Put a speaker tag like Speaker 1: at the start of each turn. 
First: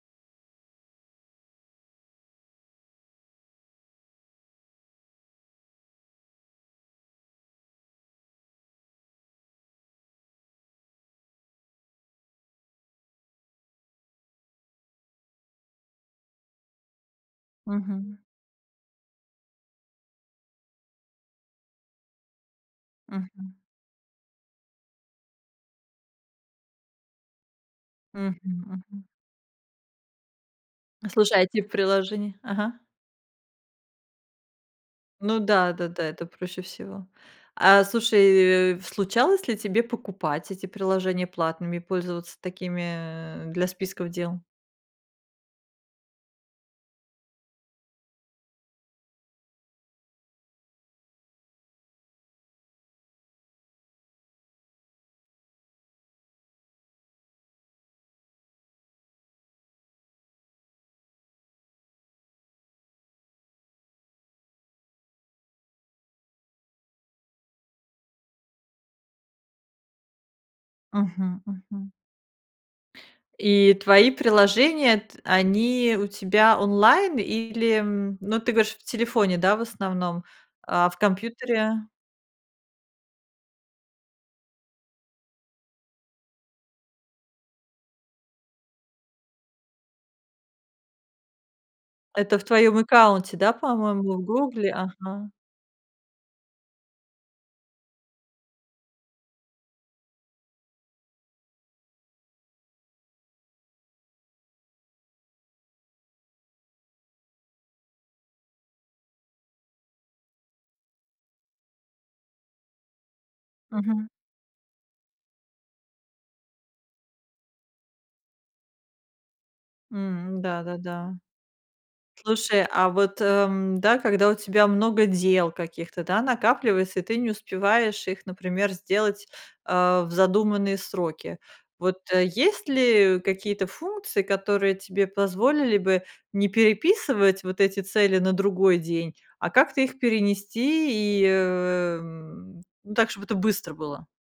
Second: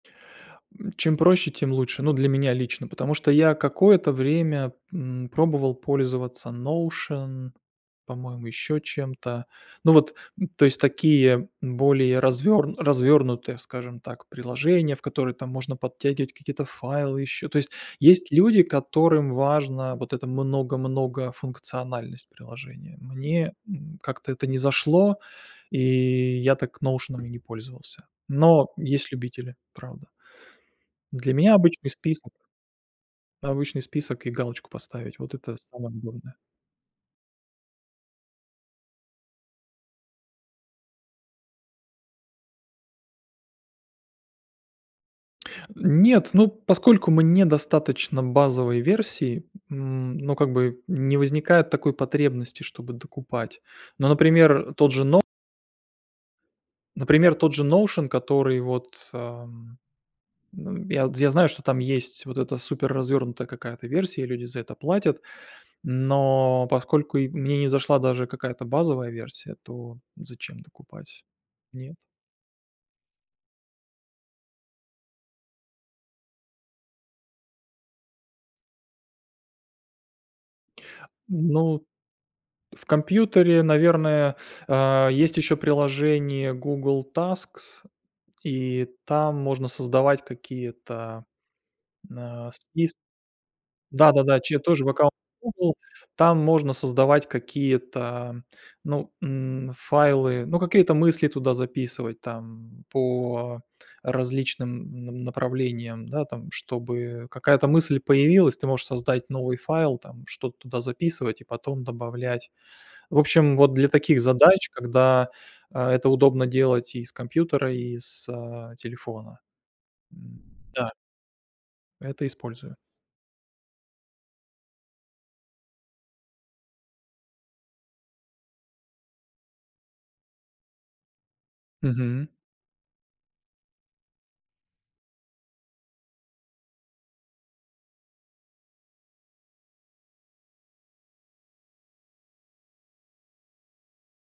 Speaker 1: М, чем проще, тем лучше. Ну, для меня лично. Потому что я какое-то время, м, пробовал пользоваться Notion, по-моему, ещё чем-то. Ну вот, то есть, такие более развёр развёрнутые, скажем так, приложения, в которые там можно подтягивать какие-то файлы ещё. То есть
Speaker 2: Мгм.
Speaker 1: есть люди, которым важно вот эта много много функциональность приложения. Мне,
Speaker 2: Мгм.
Speaker 1: м, как-то это не зашло, и я так "Ноушеном" и не пользовался.
Speaker 2: Мгм,
Speaker 1: Но
Speaker 2: мгм.
Speaker 1: есть любители, правда.
Speaker 2: Ну,
Speaker 1: Для
Speaker 2: слушай, а
Speaker 1: меня
Speaker 2: этих
Speaker 1: обычный список
Speaker 2: приложений ага.
Speaker 1: обычный список и галочку поставить, вот
Speaker 2: Ну
Speaker 1: это
Speaker 2: да,
Speaker 1: самое
Speaker 2: да-да, это
Speaker 1: главное.
Speaker 2: проще всего. А слушай, э, случалось ли тебе покупать эти приложения платными и пользоваться такими для списков дел?
Speaker 1: Нет, ну, поскольку мне недостаточно базовой версии, м, ну, как бы не возникает такой потребности, чтобы докупать. Ну, например, э, тот же Но например, тот же Notion, который, вот, ам, ну, я вот, я знаю, что там есть вот эта суперразвернутая какая-то версия и люди за это платят. Но поскольку и мне не зашла даже какая-то базовая версия, то зачем докупать?
Speaker 2: Мгм, мгм.
Speaker 1: Нет.
Speaker 2: И твои приложения, т они у тебя онлайн или, м, ну, ты говоришь, в телефоне, да, в основном, а в
Speaker 1: Ну,
Speaker 2: компьютере?
Speaker 1: в компьютере, наверное, а, есть ещё приложение Google Tasks. И там можно создавать какие-то н
Speaker 2: Это в
Speaker 1: а
Speaker 2: твоём
Speaker 1: спис
Speaker 2: аккаунте, да, по-моему? В
Speaker 1: Да-да-да, чее
Speaker 2: "Гугле"?
Speaker 1: тоже в аккаунте
Speaker 2: Ага.
Speaker 1: "Гугл". Там можно создавать какие-то, ну, м, файлы, ну, какие-то мысли туда записывать там по различным на направлениям, да, там. Чтобы какая-то мысль появилась, ты можешь создать новый файл там, что-то туда записывать и потом добавлять. В общем, вот для
Speaker 2: Мгм.
Speaker 1: таких задач, когда, а, это удобно делать и с компьютера, и с, а, телефона.
Speaker 2: М-да, да,
Speaker 1: М-да.
Speaker 2: да.
Speaker 1: Это
Speaker 2: Слушай,
Speaker 1: использую.
Speaker 2: а вот, э, м, да, когда у тебя много дел каких-то, да, накапливается, и ты не успеваешь их, например, сделать, а, в задуманные сроки. Вот, э,
Speaker 1: Мгм.
Speaker 2: есть ли какие-то функции, которые тебе позволили бы не переписывать вот эти цели на другой день, а как-то их перенести и, э, м, ну, так, чтоб это быстро было?